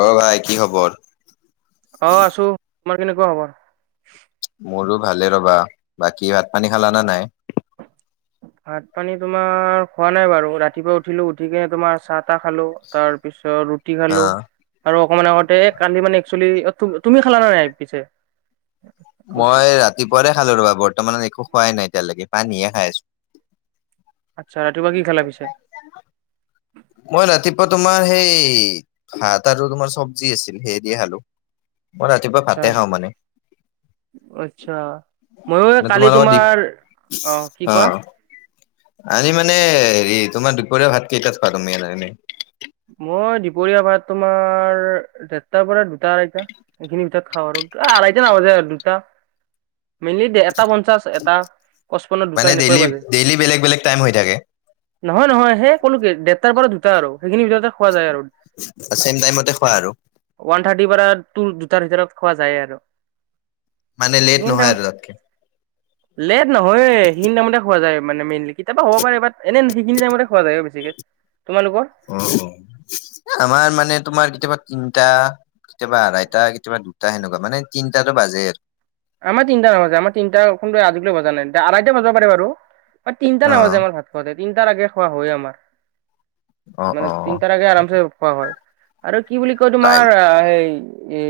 অ ভাই কি খবৰ? অহ আছো, তোমাৰ কেনেকুৱা খবৰ? মোৰো ভালে ৰ'বা, বাকী ভাত পানী খালা নে নাই? ভাত-পানী তোমাৰ খোৱা নাই বাৰু, ৰাতিপুৱা উঠিলো উঠি কিনে তোমাৰ চাত আ খালো, তাৰ পিছত ৰুটি খালো, অ' আৰু অকমান আগতে কালি মানে একচেলি তুমি খালা নে নাই পিছে? উঠি মই ৰাতিপুৱাই খালো ৰবা, বৰ্তমান একো খোৱাই নাই এতিয়ালৈকে পানীয়ে খাই আছো। আচ্ছা, ৰাতিপুৱা কি খালা পিছে? মই ৰাতিপুৱা তোমাৰ সেই ভাত আৰু তোমাৰ চব্জি আছিল সেই দি খালো। মই ৰাতিপুৱা আচ্ছা ভাতে খাওঁ মানে। আচ্ছা, ময়ো এই মানে কালি লগত দি তোমাৰ অ কি কোৱা আনি মানে হেৰি তোমাৰ দুপৰীয়া ভাত কেইটাত খোৱা তুমি? মই দুপৰীয়া ভাত তোমাৰ দেৰটাৰ পৰা দুটা, আঢ়টা এইখিনি ভিতৰত খাওঁ আৰু। আঢ়ৈটা নাবাজে আৰু দুটা [inaudible] মিলি দে এটা পঞ্চাছ, এটা, পঁচপন্ন দুটা মানে এনেকৈ ডেইলি, বাজে ডেইলি বেলেগ বেলেগ টাইম হৈ থাকে? নহয় নহয় সেই কলো কি, দেৰটাৰ পৰা দুটা আৰু। সেইখিনিৰ ভিতৰতে খোৱা যায় আৰু, চেম টাইমতে খোৱা আৰু ওৱান থাৰ্টিৰ পৰা তোৰ, দুটাৰ ভিতৰত খোৱা যায় আৰু। মানে লেট নহয় আৰু তাতকে। লেট নহয়ে সৈখিনিটামতে খোৱা যায়। মানে মেইনলি কেতিয়াবা হ'ব পাৰে, বাট এনে সৈখিনি টাইমতে এ খোৱা যায় বেছিকে। তোমালোকৰ? উম, আমাৰ মানে তোমাৰ কেতিয়াবা তিনিটা কেতিয়াবা আঢ়াইটা, কেতিয়াবা দুটা, সেনেকুৱা মানে তিনিটাতো বাজে আৰু। আমাৰ তিনিটা নাবজে, আমাৰ তিনিটা কোনটো আজিলৈ বজা নাই আঢ়টা বজাব পাৰে বাৰু। হয় তিনিটা নাবাজে আমাৰ ভাত খোৱাতে, তিনটাাৰ লাগে খোৱা হয়ে আমাৰ। অ মানে অ অ তিনটাৰ আগে আৰামছে খোৱা হয়, আৰু কি বুলি কয় টাইম তোমাৰ সেই এ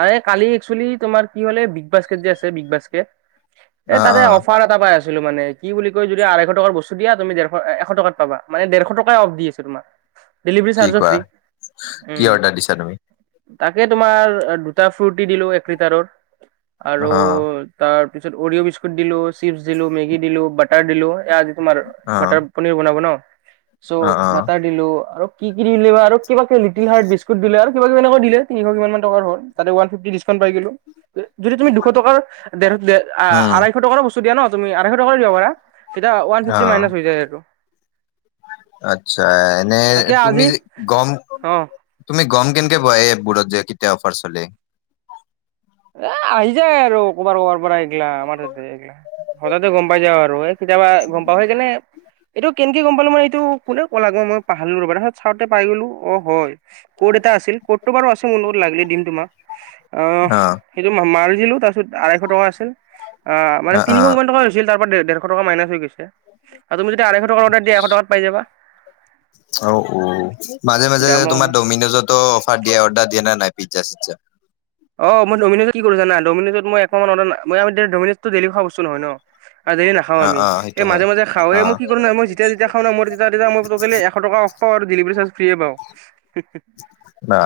আ কালি একচেলি তোমাৰ কি হ'লে বিগ বাস্কেট যে আছে বিগ বাস্কেট এই অ তাতে অ অফাৰ এটা পাই আছে ছিলো মানে, কি বুলি কয় যদি আঢ়ৈ শ টকাৰ বস্তু দিয়া দেৰশ, এশ টকাত পাবা, মানে দেৰ শ টকায়ে অফ দি আছো তোমাক। ডেলিৰ্ভী কি চাৰ্জ ও কোৱা ফ্ৰী, কি উম অৰ্ডাৰ দিছা তুমি তাকে, তোমাৰ দুটা ফুৰ্তি দিলো এক লিটাৰৰ অ আৰু অ তাৰ, তাৰ পিছত অৰিঅ' বিস্কট দিলো, চিপছ দিলো, মেগি দিলো, বাটাৰ দিলো। তোমাৰ বাটাৰ অ পনীৰ বনাব ন, চ' অ বাটাৰ দিলো আৰু কি কি দিলে বা আৰু [unintelligible] কিবাক লিটিলহাৰ্ত বিস্কুট দিলো আৰু [unintelligible] কিবাকিবি এনেক দিলে, তিনিশ কিমান মান টকাৰ হ'ল ততে উৱানফিভটি ডিছকাউণ্ পাই গলো। যদি তুমি দুশ টকাৰ দেৰ দেৰ উম আঢ়ৈশ টকাৰো বস্তু দিয়া ন, তুমি আঢ়ৈশ টকাৰো দিব পাৰা। তেতিয়া ওৱান ফিফটি মাইনাচ হৈ যায় সেইটো। খচ্ছা এনে তাকে তুমি আজি গম, অ তুমি গম কেনকে পোৱা এপ বোৰত যে কেতিয়া অফাৰ চলে? এ আহি যায় আৰু কবাৰ কবাৰ পৰা এইগ্লা আমাৰ টাতে এই গ্লা, হঠাৎ য়ে গম পাই যাও আৰু এই কেতিয়াবা গম পাও আৰু হেইকানে এইটো কেনেকে গম পালো মানে এইটো কোনে কল আগ মই পাহালো ৰ তাৰপিছতাওঁতে পাই গলো অ হয়। ক'ত এটা আছিল ক'তটো বাৰু আছো মোৰ লগত লাগিলে দিন তোমাক আহ অ সেইটো মাৰ দিলো তাৰপিছত আঢাইশ টকা আছিল অ মানে তিনিশ কিমান টকা হৈছিল। তাৰ পৰা দেৰশ টকা মাইনাচ হৈ গৈছে আৰু তুমি যদি আড়ৈশ টকাৰা এশ টকাত পাই যাবা। [unintelligible] অ অ মাজে মাজে দাম তোমাৰ ডমিন'জতো অফাৰ দিয়ে অৰ্ডাৰ দিয়ে নে নাই। পিজ্জা চিজ্জা অ মই দমিনজ কি কৰো জানা দমিনজ মই এশ মই দমিনজ টো ডেইলী খোৱা বস্তু নহয় ন। আৰু দেৰি নাখাওঁ অ আমি অ সেইটো হয় মাজে মাজে খাও অ এই মই কি কৰো ন মই যেতি যেতিয়া খাওঁ ন মই তেতিয়াতিয়া মই টোটৈলী এশ টকা [unintelligible] ডেলিভাৰী চাৰ্জ ফ্ৰী পাওঁ। অ।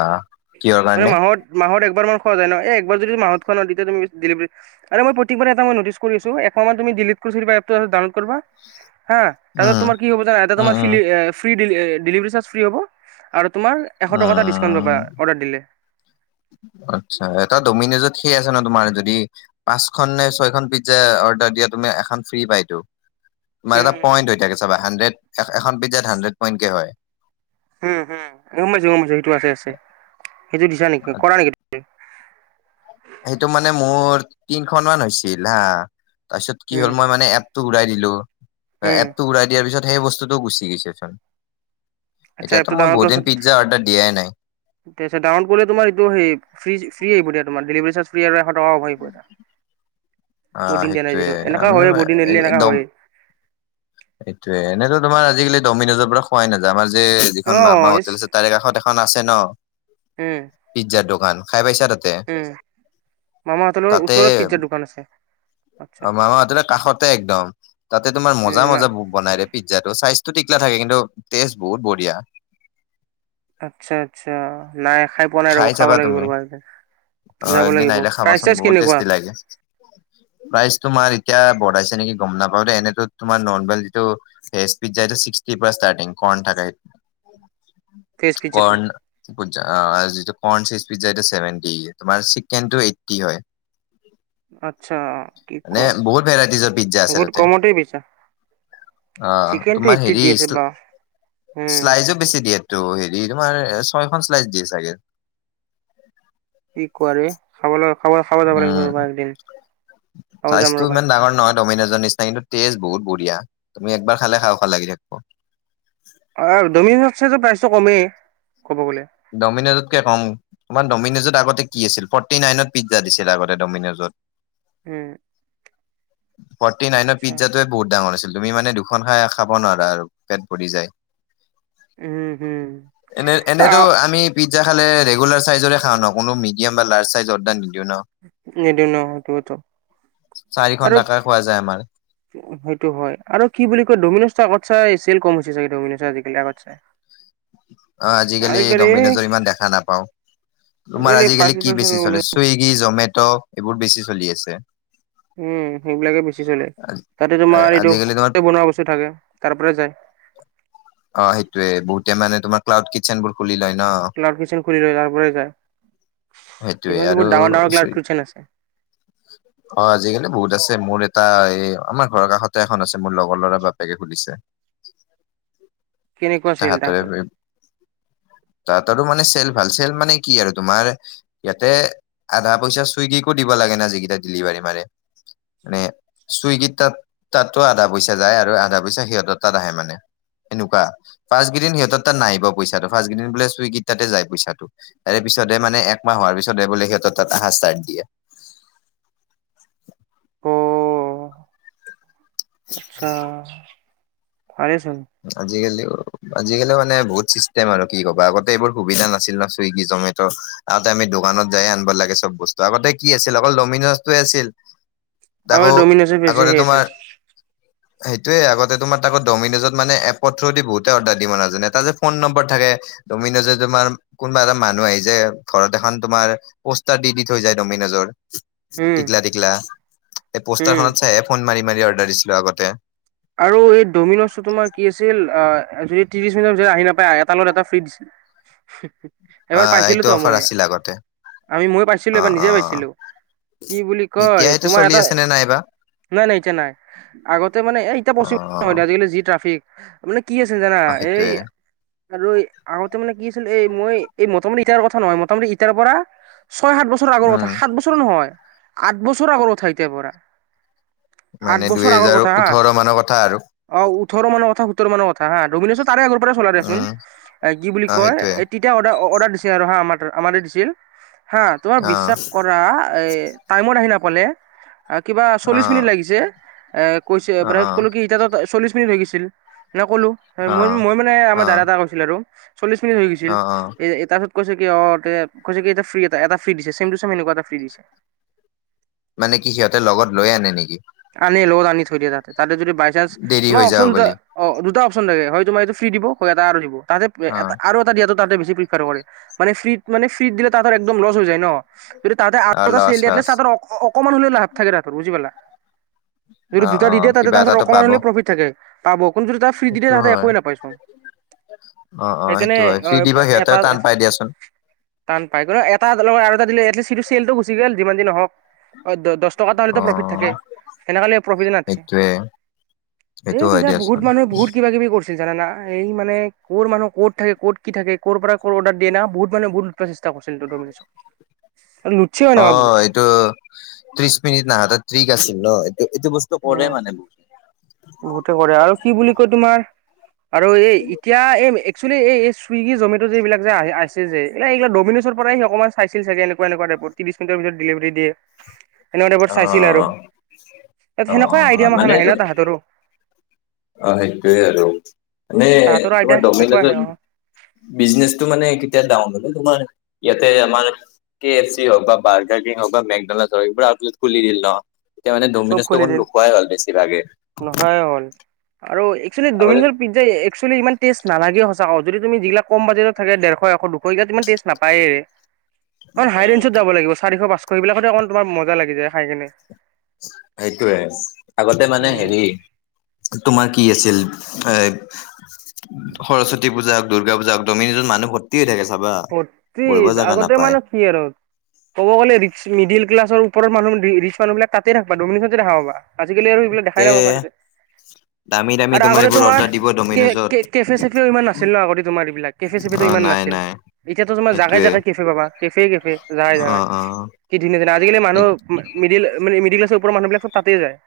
মানে মাহত মাহত এক খোৱা যায় ন এই একবাৰ যদি মাহত খোৱা ন তেতিয়া তুমি ডেলিভাৰী প্ৰতিবাৰে এটা মই নটিচ কৰিছো একমাহ মান কৃষিৰ এপটো ডাউনলোড কৰিবা। হা তাৰপছত উম তোমাৰ কি হ'ব জানা উম তোমাৰ উম ডেলিভাৰ চাৰ্জ ফ্ৰী হব আৰু তোমাৰ এশ টকা এটা ডিছকাউণ্ট উম, পাবা অৰ্ডাৰ দিলে। আচ্ছা এটা ডমিনজত সেই আছে ন তোমাৰ যদি পাঁচখন নে ছয়খন পিজ্জা। দিয়া তুমি এখন ফ্ৰী পাইতো। তোমাৰ উম এটা পইণ্ট হৈ থাকে চাবা হানড্ৰেড এখন পইণ্ট হানড্ৰেড পইণ্টকে হয়। উম হম গম পাইছো গম পাইছো সেইটো আছে আছে সেইটো দিছা নেকি কৰা নেকি। সেইটো মানে মোৰ তিনখনমান হৈছিল হা তাৰপিছত কি উম হ'ল মই মানে এপ টো উৰাই দিলো উম এপ টো উৰাই দিয়াৰ পিছত। সেই বস্তুতটো গুচি গৈছে চোন এতিয়াাতো মই বহুদিন পিজ্জা অৰ্ডাৰ দিয়াই নাই। তাৰ পাছত ডাউনডলে তোমাৰ এইটো স ফ ফ্ৰী আহিব দিয়া ডেলিভাৰী চাৰ্জ ফ্ৰী আৰু এশ টকা কৰিব এটা। অ' বদিন দিয়া নাই সেইটোয়ে যিটো এনেকা আমি হয়েই বদিন নিদিলে এনেকুৱা দম হয়। পোৱাই নাযায় আমাৰ যে যিখন অ মামা ইচ হোটেল আছে তাৰে কাষত এখন আছে ন উম পিজ্জা দোক [unintelligible] খাই পাইছ। উম মামাহঁতৰ লগত ওচৰত পিজ্জা দোকান আছে। আচ্ছা অ মামাহতৰ কাষতে একদম তাতে তোমাৰ মজা উম, না মজা বনাই দে পিজ্জাটো চাইজ টো টিকলা থাকে কিন্তু টেজ বহুত বঢ়িয়া। [unintelligible] আচ্ছা আচ্ছা নাই খাই পোৱা নাই ৰ'ব খাব চাবা লাগিব তুমি ৰব এ। [unintelligible] অ এদিন আহিলে খাবাচোন বহুত টেষ্টি লাগে প্ৰাইজটো তোমাৰ এতিয়া বঢ়াইছে। নেকি গম নাপাও দে এনেটো তোমাৰ নৰ্মেল যিটো পিজ্জা এইটো ছিক্সটিৰ পৰা ষ্টাৰ্টিং কন থাকে। ভেজ পিজ্জাটো কৰণ পিজ্জা অঁ [unintelligible] কৰ্ণ চিজ পিজ্জা এইটো চেভেনটি তোমাৰ চিকেন টো এইটটি হয়। আচ্ছা কি মানে কোৱা বহুত ভেৰাইটিজৰ পিজ্জা আছে বহুত তাতে। কমতেই বেচা অ চিকেনটো তোমাৰ এইট্টিত হেৰি দি আছে বা উম, শ্লাইজো বেছি দিয়ে। ত' হেৰি তোমাৰ ছয়খন শ্লাইচ দিয়ে চাগে। কি কৰে খাবলৈ খাব খাব যাব লাগিব উম, ৰ'বা একদিন খাব যাম চাইজটো ৰ'বা ইমান ডাঙৰ নহয় ডমিনজৰ নিচিনা কিন্তু তেজ বহুত বঢ়িয়া, তুমি এবাৰ খালে খাও খাও লাগি থাকিব। অ ডমিনজ প্ৰাইচটো কমেই। ক'ব গ'লে ডমিন'জতকে কম, ইমান ডমিন'জত আগতে কি আছিল ফৰ্টি নাইনত পিজ্জা দিছিল আগতে ডমিন'জত। উম। ফৰ্টি নাইনৰ আচ্ছা পিজ্জাটোৱে বহুত ডাঙৰ হৈছিল, তুমি মানে দুখন খাই খাব নোৱাৰা আৰু পেট ভৰি যায়। উম হুম। আ ত আমি পিজ্জা খালে ৰেগুলাৰ চাইজৰে খাওঁ ন কোনো মিডিয়াম বা লাৰ্জ চাইজৰ অৰ্ডাৰ নি এইটো ন সেইটোত চাৰিখন আৰু থাকা খোৱা যায় আমাৰ সেইটো হয় আৰু কি বুলি কয় ডমিনজটো আগত চাই চেল কম হৈছে চাগে ডমিনজত আজি কালি আগতছে। অ আজিকালি ডমিনোজৰ ইমান দেখা নাপাওঁ। তোমাৰ আজিকালি কি বেছি চলে চুইগি, জমেট' এইবোৰ বেছি চলি আছে। উম সেইবিলাকে বেছি চলে। তাতে তোমাৰ এইটো আজিকালি তোমাৰ কোৱা বনোৱা বস্তু থাকে তাৰ পৰা যায়। অ সেইটোৱে বহুতে মানে তোমাৰ ক্লাউড কিটচেন বোৰ খুলি লয়। ন। ক্লাউড কিচন খুলি লয় তাৰপৰা যায়। সেইটোয়ে সেইফালে আৰু বহুত ডাঙৰ ডাঙৰ চুই ক্লাউড কিটচেন আছে। আজিকালি বহুত আছে মোৰ। এটা এই আমাৰ ঘৰৰ কাষতে এখন আছে মোৰ লগৰ ল'ৰা বাপেকে খুলিছে। [unintelligible] কেনেকুৱা চেল তাহতৰে তাহাঁতৰ তাহতৰো মানে চেল ভাল চেল মানে কি আৰু তোমাৰ ইয়াতে আধা পইচা চুইগিকো দিব লাগে না যিকেইটা ডেলিভাৰী। মানে। মানে চুইগিত তাত তাতো আধা পইচা যায় আৰু আধা পইচা সিহঁতৰ তাত আহে মানে। এনোকুৱা। ফাৰ্ষ্ট কেইদিন সিহঁতৰ তাত নাহিব পইছাটো ফাৰ্ষ্ট কেইদিন বোলে ছুইগিত তাতে যায় পইচাটো, তাৰে পিছতে এক মাহ হোৱাৰ পিছত এইবোলে সিহঁতৰ তাত আহজ চাই দিয়ে। অ আচ্ছা। ভালেই চোন আজিকালি আজিকালি মানে বহুত চিষ্টেম আৰু কি কবা আগতে এইবোৰ সুবিধা নাছিল ন চুইগি, জমেট' আগতে আমি দোকানত যায় আ লাগে চব বস্তু আগতে কি আছিল অকল ডমিন'জটোৱে আছিল। তাকো আগতে ডমিন'জে বেছি আগতে সেই তোমাৰ, আছিল সেইটোয়ে আগতে তোমাৰ তাকো ডমিনজত মানে এপত থ্ৰু দি বহুতে অৰ্ডাৰ দিব নাজানে, তাত যে ফোন নম্বৰ থাকে ডমিন'জে তোমাৰ কোনবা এটা মা মানুহ আহি যে ঘৰত এখন তোমাৰ পোষ্টাৰ দি দি থৈ যায় ডমিনজৰ। উম টিকলা টিকলা, এই উম পোষ্টাৰখনত চাইহে ফোন মাৰি মাৰি অৰ্ডাৰ দিছিলোঁ আগতে। আৰু এই ডমিন'জটো তোমাৰ কি আছিল আ যদি ত্ৰিছ মিনিটৰ আহি নাপায় এটাৰ লগত এটা ফ্ৰী দিছিল। অ এবাৰ পাইছিলোঁ সেইটো ত অফাৰ মই, আছিল আগতে আমি মই পাইছিলোঁ অ এবাৰ অ নিজে পাইছিলোঁ। কি বুলি কয় এতিয়া সেইটো তোমাৰ চলি এটা, আছে নে নাইবা নাই নাই এতিয়া নাই আগতে মানে এই এটা অ বস্তু নহয় আজিকালি যি ট্রাফিক মানে কি আছিল জানা অ এই সেইটোয়ে আৰু আগতে মানে কি আছিল এই মই এই মোটামুটি ইতিয়া কথা নহয় মোটামুটি ইতিয়াৰ পৰা ছয়- সাত বছৰৰ আগৰ কথা উম সাত বছৰ নহয় আঠ বছৰৰ আগৰ কথা এতিয়া পৰা। আঠ বছৰ আগৰ কথা হা। অ মানৰ কথা আৰু। অ ওঠৰ কথা সোতৰ মানৰ কথা হা ডমিনজত তাৰে আগৰ চলাই দিয়াচোন, উম কি বুলি অ কয় সেইটোয়ে এ তেতিয়া অডাৰ অডাৰ পিছে আৰু হা আমাৰ তাত দিছিল হা তুমি অ বিশ্বাস কৰা এই টাইমত আহি না কলে আ কিবা অ চল্লিশ মিনিট লাগিছে কৈছে অ অ তাৰ পিছত এতিয়া ত চল্লিশ লাগিছিল মই কলো অ ম মই মানে অ আমাৰ দাদা এটা কৈছিল আৰু। চল্লিশ মিনিট হৈ গৈছিল, অ অ এ তাৰপিছত কৈছে কি অ কৈছে কি এ ফ্ৰী এটা এটা ফ্ৰী দিছে চেম টু চেম এনেকুৱা এটা ফ্ৰী দিছে। মানে কি সিহঁতে লগত লৈ আনে নেকি? আনে লগত আনি থৈ দিয়ে তাতে তাতে যদি বাই চান্ দেৰি তোমাৰ হৈ যাব অপশচন দু বুলি অ দুটা অপশচন। হয় তোমাৰ এইটো ফ্ৰি দিব হয় আৰু দিব তাহতে অ আৰু এটা দিয়া বেছি [unintelligible] মানে ফ্ৰী মানে ফ্ৰী দিলে তাঁহতৰ একদম লছ হৈ যায় ন। যদি তাহতে অ আত্ম লছ লছ [unintelligible] অকমান হলে লাভ নাথাকে বুজি পালা। যদি অ দুটা অ দি দিয়ে তাতে কিবা তাহাঁত এটাতো অকণমান পাব হলে প্ৰফিট থাকে পাব কিন্তু যদি তাৰ ফ্ৰী দি দিয়ে সেইটো তাঁতে হয় একোৱে নাপায়চোন। [inaudible] অ অ সেইকাৰণে সেইটো হয় ফ্ৰী দিব অ এটা সিহঁতেও টান পাই দিয়াচোন টান পায় কিন্তু এটা লগত আৰু। এটা দিলে এটলিছ চেলটো গুচি গেল যিমান যি নহওঁক অ দ দ দছ টকাটা অ এটা প্ৰফিট থাকে। সেনেকে হলে প্ৰফিত এ নাথাকে সেইটোয়ে সেইটো এই হয় তেতিয়া বহুত দিয়াচোন মানুহে বহুত কিবা কিবি কৰছ জানা না এই মানে কৰ মানুহ ক'ত থাকে ক'ত কি থাকে ক' পৰা' অৰ্ডাৰ দিয়ে না বহুত মানুহ বহুত চেষ্টা [unintelligible] লুটছেও অ এনেকা বহুতে এইটো ত্ৰিশ মিনিট ন হাতত ত্ৰিক আছিল ন। এইটো এইটো বস্তু পৰে উম মানে বহুতে কৰে আৰু কি বুলি কয় তোমাৰ আৰু এই এতিয়া এই একচুৱেল এই ছুইগী জমেত' য এইিবিলাক যে আহছে যে এইিলাক ডমিন'ছৰ পৰা স অকমান চাইছিল চাগে এনেকুৱা এনেকুৱা টাইপ। ত্ৰিশ মিনিৰ পিছত ডিলিভাৰী দিয়ে, সেনেকুৱা টাইবোৰ অ চাইছিল আৰু। অ অ সেনেকুৱাই আইডিয়া মান মাখান আহে তো ন তাহাঁতৰো অ সেইটোৱে আৰু নে তাহাঁতৰো তোমাৰ আইডিয়া সেনেকুৱা ডমিনোজৰ আহে অ বিজনেচটো মানে কেতিয়া ডাউন হলে তোমাৰ ইয়াতে আমাৰ কে এফ চি হও বা বাৰ্ কিং হক বা মেকডনাল্ড হক এইবোৰ আউ খুলি দিল ন। ডমিনোজটো অকন নোখোৱাই হল বেছি ভাগ। নহয় হ'ল। আৰু একচুৱেলি আগতে ডমিন পি্জ এক্চুৱেলি ইমান টেষ্ট নালাগে সঁচা ক যদি তুমি যিগিলাক কম বাজেটত থাকে ডেৰশ এশ দুশ এইকেইটাত ইমান তেজষ্ট নাপায়ে। অণ হাই ৰেঞ্জত যাব লাগিব চাৰিশ পাঁচশ সেইবিলাক অকন তোমাৰ মজা লাগি যায় খাই কিনে। সেইটোৱে আগতে মানে উম হেৰি তোমাৰ কি আছিল। এ সৰস্বতী পূজা হওক দূৰ্গা পূজা হক ডমিনোজত মানুহ ভৰ্তি হৈ থাকে চাব ভৰ্টি আগতে মানে কি আৰু ক'ব গ'লে মিডিল ক্লাছৰ ওপৰত মানুহ ৰিচ মানুহিলাকাতে ৰাখবা ডমিনিশনতে দেখা পাবা আজিকালি আৰু এইবিলাক তে দেখাই নাপাবা তাতে। দামী দামী আৰু আগতে এইবোৰ তোমাৰ অৰ্ডাৰ দিব কে ডমিনজত কেফে চেফেও ইমান নাছিল ন আগতে তোমাৰ এইবিলাক কেফে চেফ অ নাই নাই। এতিয়াতো তোমাৰ জাগাই সেইটোৱে জাগাই কেফে পাবা কেফে কেফে জাগাই অ জাগাই। অ কি ধুনীয়া যেন আজিকাল মানুহ মিডিল মডিল ক্লাৰ ওপ্ৰৰ মানু্হবিলাক চব তাতেই যায়।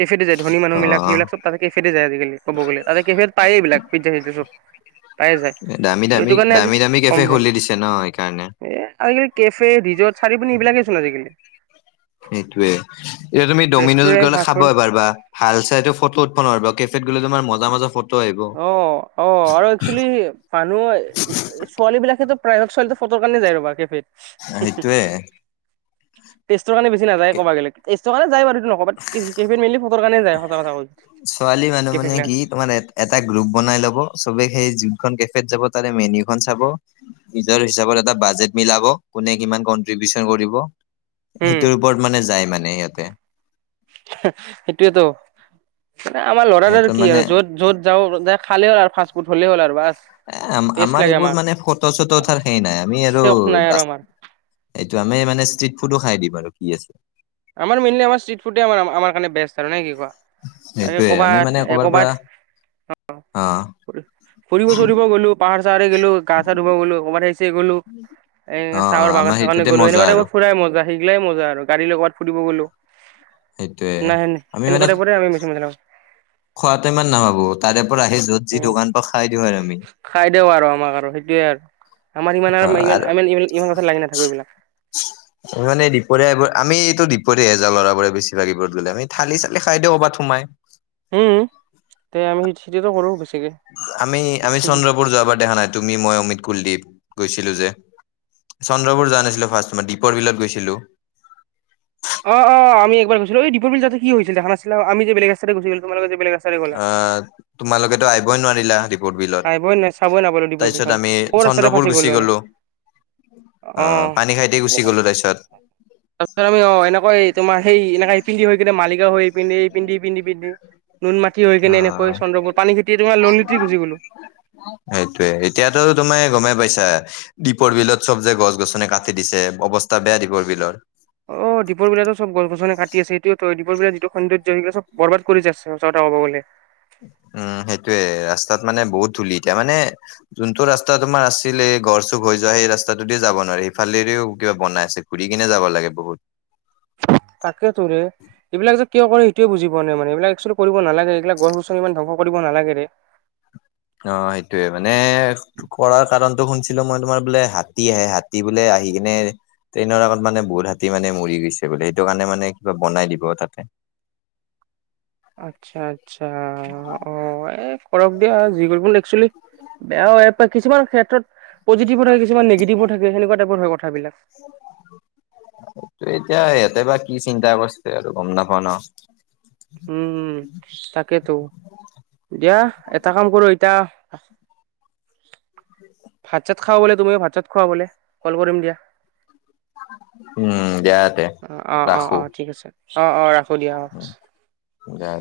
কেফেতে যায় ধনী অ মানুহবিলাক সেইবিলাকব তাতে কেফেতে যায় অজি কালি ক'ব গলে তাতে কেফে পায়েই এইবিলাক পিজা চিজা চব। পায়ে যায়। দামী চ' এইটো দামী কাৰণে আজি দামী দামী কম কেফে যায় খুলি দিছে ন সেইকাৰণে। এ আজিকালি কেফে ৰিজৰ্ট চাৰিপিনী এইবিলাকেই চোন আজিকালি। সেইটোয়ে এতিয়া তুমি ডমিন'জত ৰেষ্টুৰেণ্ট গ'লে ফাষ্ট খাব ফুড পাৰবা ভাল চাইটো ফটো উঠব নোৱাৰিবা কেফেত গলেটো মজা মজা ফট- অ অ আৰু একচুৱেলি মানুহ ছোৱালী বিলাকেতো প্ৰায়ত ছোৱালী ফটো কাৰণে যাই ৰবা কেফেত। সেইটোৱে। তেষ্টতৰ কাৰণে বেছি নাযায় ক'ব গ'লেক তেস্তৰ কাৰণে যাই বাৰুটো নকওঁ বাট কেফিতমালি ফটো কাৰণে যায় সঁচা কথা ক'লে। ছোৱালী মানুহ মানে কি তোমাৰ এট এট এটা গ্ৰুপ বনাই লব চবে সেই য কেফ যাব তাৰে মেনউ খন চাব। নিজৰ হিচাপত এটা বাজেট মিলাব কোনে কিমান কনট্ৰিবউচন কৰিব। উম, সেইটোৰ ওপৰত মানে যায় মানে সিহঁতে। সেইটোৱেতো মানে আমাৰ ল'ৰাৰ আৰু সিহঁতৰ কি মানে আৰু য'ত য'ত যাওঁ তাতে- খালে হল আৰু ফাষ্টফুড হলেই হল আৰু বাষ্ট। এ আমাৰ এইবোৰ মানে ফটো চটো তাৰ সেই নাই আমি আৰু চখ নাই আৰু দাছ আমাৰ, এইটো আমি মানে ষ্ট্ৰিট ফুডো খাই দিম আৰু কি আছ। আমাৰ মেইনলি ষ্ট্ৰিট ফুডে আমাৰ কাৰে বেষ্ট আৰু নাই কি কোৱা। তাকে কবাত কবাত আহ ফুৰিব চুৰি গলো পাহাৰ চাহৰে গলো গা ধুব গলো ক'ৰবাত আহিছে গ'লো এ অ অ চাহৰ বাগ আমাৰ চাগান সেইটোতে গলো মজা আৰু সেকুৱাতে ফুৰাই মজা সেইগিলাই মজা গাড়ী লৈ কৰবাত ফুৰি গলোঁ। সেইটোয়ে নাই সেন আমি মানে সেনেকুৱা তাইপৰ আমি মছি মজা লাগছ খোৱাটো ইমান নাভাবোঁ তাৰে পৰা আহি য'ত যি উম দোকানটো খাই দিওঁ আৰু আমি। কে আৰু। আমাৰ ইমান অ ইমান আৰু আমি ইমান কথা লাগি নাথাকো এইবিলাক মানে দুপৰীয়া এইবোৰ আমি। ত দিপৰিয়াই এজা লৰাবোৰে বেছি ভাগিবত গলে আমি থালি চালি খাই দেওঁ কবাত সোমাই। উম তে আমি সিতিটো কৰো বে। আমি আমি চন্দ্ৰপুৰ যোৱাবাৰ দেখা নাই তুমি মই অমিত কুলদ্বীপ। গৈছিলো যে চন্দ্ৰবোৰ যোৱা নাছিলে ফ্ৰষ্ট তোমাৰ দীপৰ বিলত গৈছিলো। অ অ আমি এবাৰ গৈছিলো এই দীপ বিল যা কি হৈছিল দোখা নাছিলা আমি যে বেলেগস্তা ঘুৰি তোলোকে। অ তোমালোকেতো আহিবই নোৱাৰিলা। আহিবই চাবই বিলত নাপালো দীপৰ তাৰ পিছত বিলখন আমি ক'ৰ ৰাস্তাতে চন্দ্ৰপুৰ ফাঁচি গুচি আমি গলো। আহ পানী খাই দি গুচি অ গলো তাৰছত। তাৰপিছত আমি অ এনেকা এই তোমাৰ সেই এনে এই পিন্ধি হৈ কিনে মালিকা হৈ এইিধি এই পিন্ধি পিধি পিন্ধি। নুন মাটি হৈ অ কেনে এনেকৈ চন্দ্ৰপুৰ পানী খেতি তোম লিতি গুছি গলো। সেইটোয়ে এতিয়াতো তুমাৰ গমেই পাইছা। দীপৰ বিলত চব যে গছ গছনি কাটি দিছে অৱস্থা বেয়া দীপৰ বিলৰ। অ দীপ বিলাতো চব গছ গছনে কাটি আছে সটো ত দীপ বিলাৰ যিটো সৌন্দ্য সবিল চব বৰবাদ কৰি আছে সঁচা কথা কব গলে। উম। সেইটোয়ে ৰাস্তাত মানে বহুত ধূলি এতিয়া মানে যোনটো ৰাস্তা তোমাৰ আছিল এই গড় চুক হৈ যোৱা সেই। ৰাস্তাটো দ যাব নোৱাৰে সিফালেৰেও কিবা বনাই আছে ঘূৰি কিনে যাব লাগে বহুত। তাকে তোৰে। এইবিলাক যে কিয় কৰে সেইয়ে বুজ পোৱা নাই মানে এইবিল এক্ কৰিব নালাগে এইবিলাক গছ গছনি ইমান ধবংস কৰিব নালাগেৰে। অ সেইটোয়ে মানে কৰাৰ কাৰণ। শুছিলো মই তোমাৰ বোলে হাতী আহে হাতী বোলে আহি কিনে ট্ৰেইনৰ আগত মানে বহুত হাতী মানে মৰি। বোলে সেইটো কাৰণে মানে কিবা বনাই দিব তাতে। আচ্ছা আচ্ছা অ। কৰৰক দিয়া যি এক্সচলি বেয়া হয় কিছুমান ক্ষেত্ৰত। পজিটিভ হয় কিছোমান নিগেটিভু থাকে সনেকুৱা টইপৰ হয় কথাবিলাক। [inaudible] টো এতিয়া সিহঁতে বা কি চিন্তা কৰিছে আৰু গম নাপা ন। উমম তাকেতো। দিয়া এটা কাম কৰো এতিয়া। ভাত চাত খাব বলে তুমি ভাত চাত খোৱা বলে কল কৰিম দিয়া। উম দিয়া। ইয়াতে অ অ অ ৰাখো। অ ঠিক আছে অ অ ৰাখো দিয়া অ। উম দিয়া।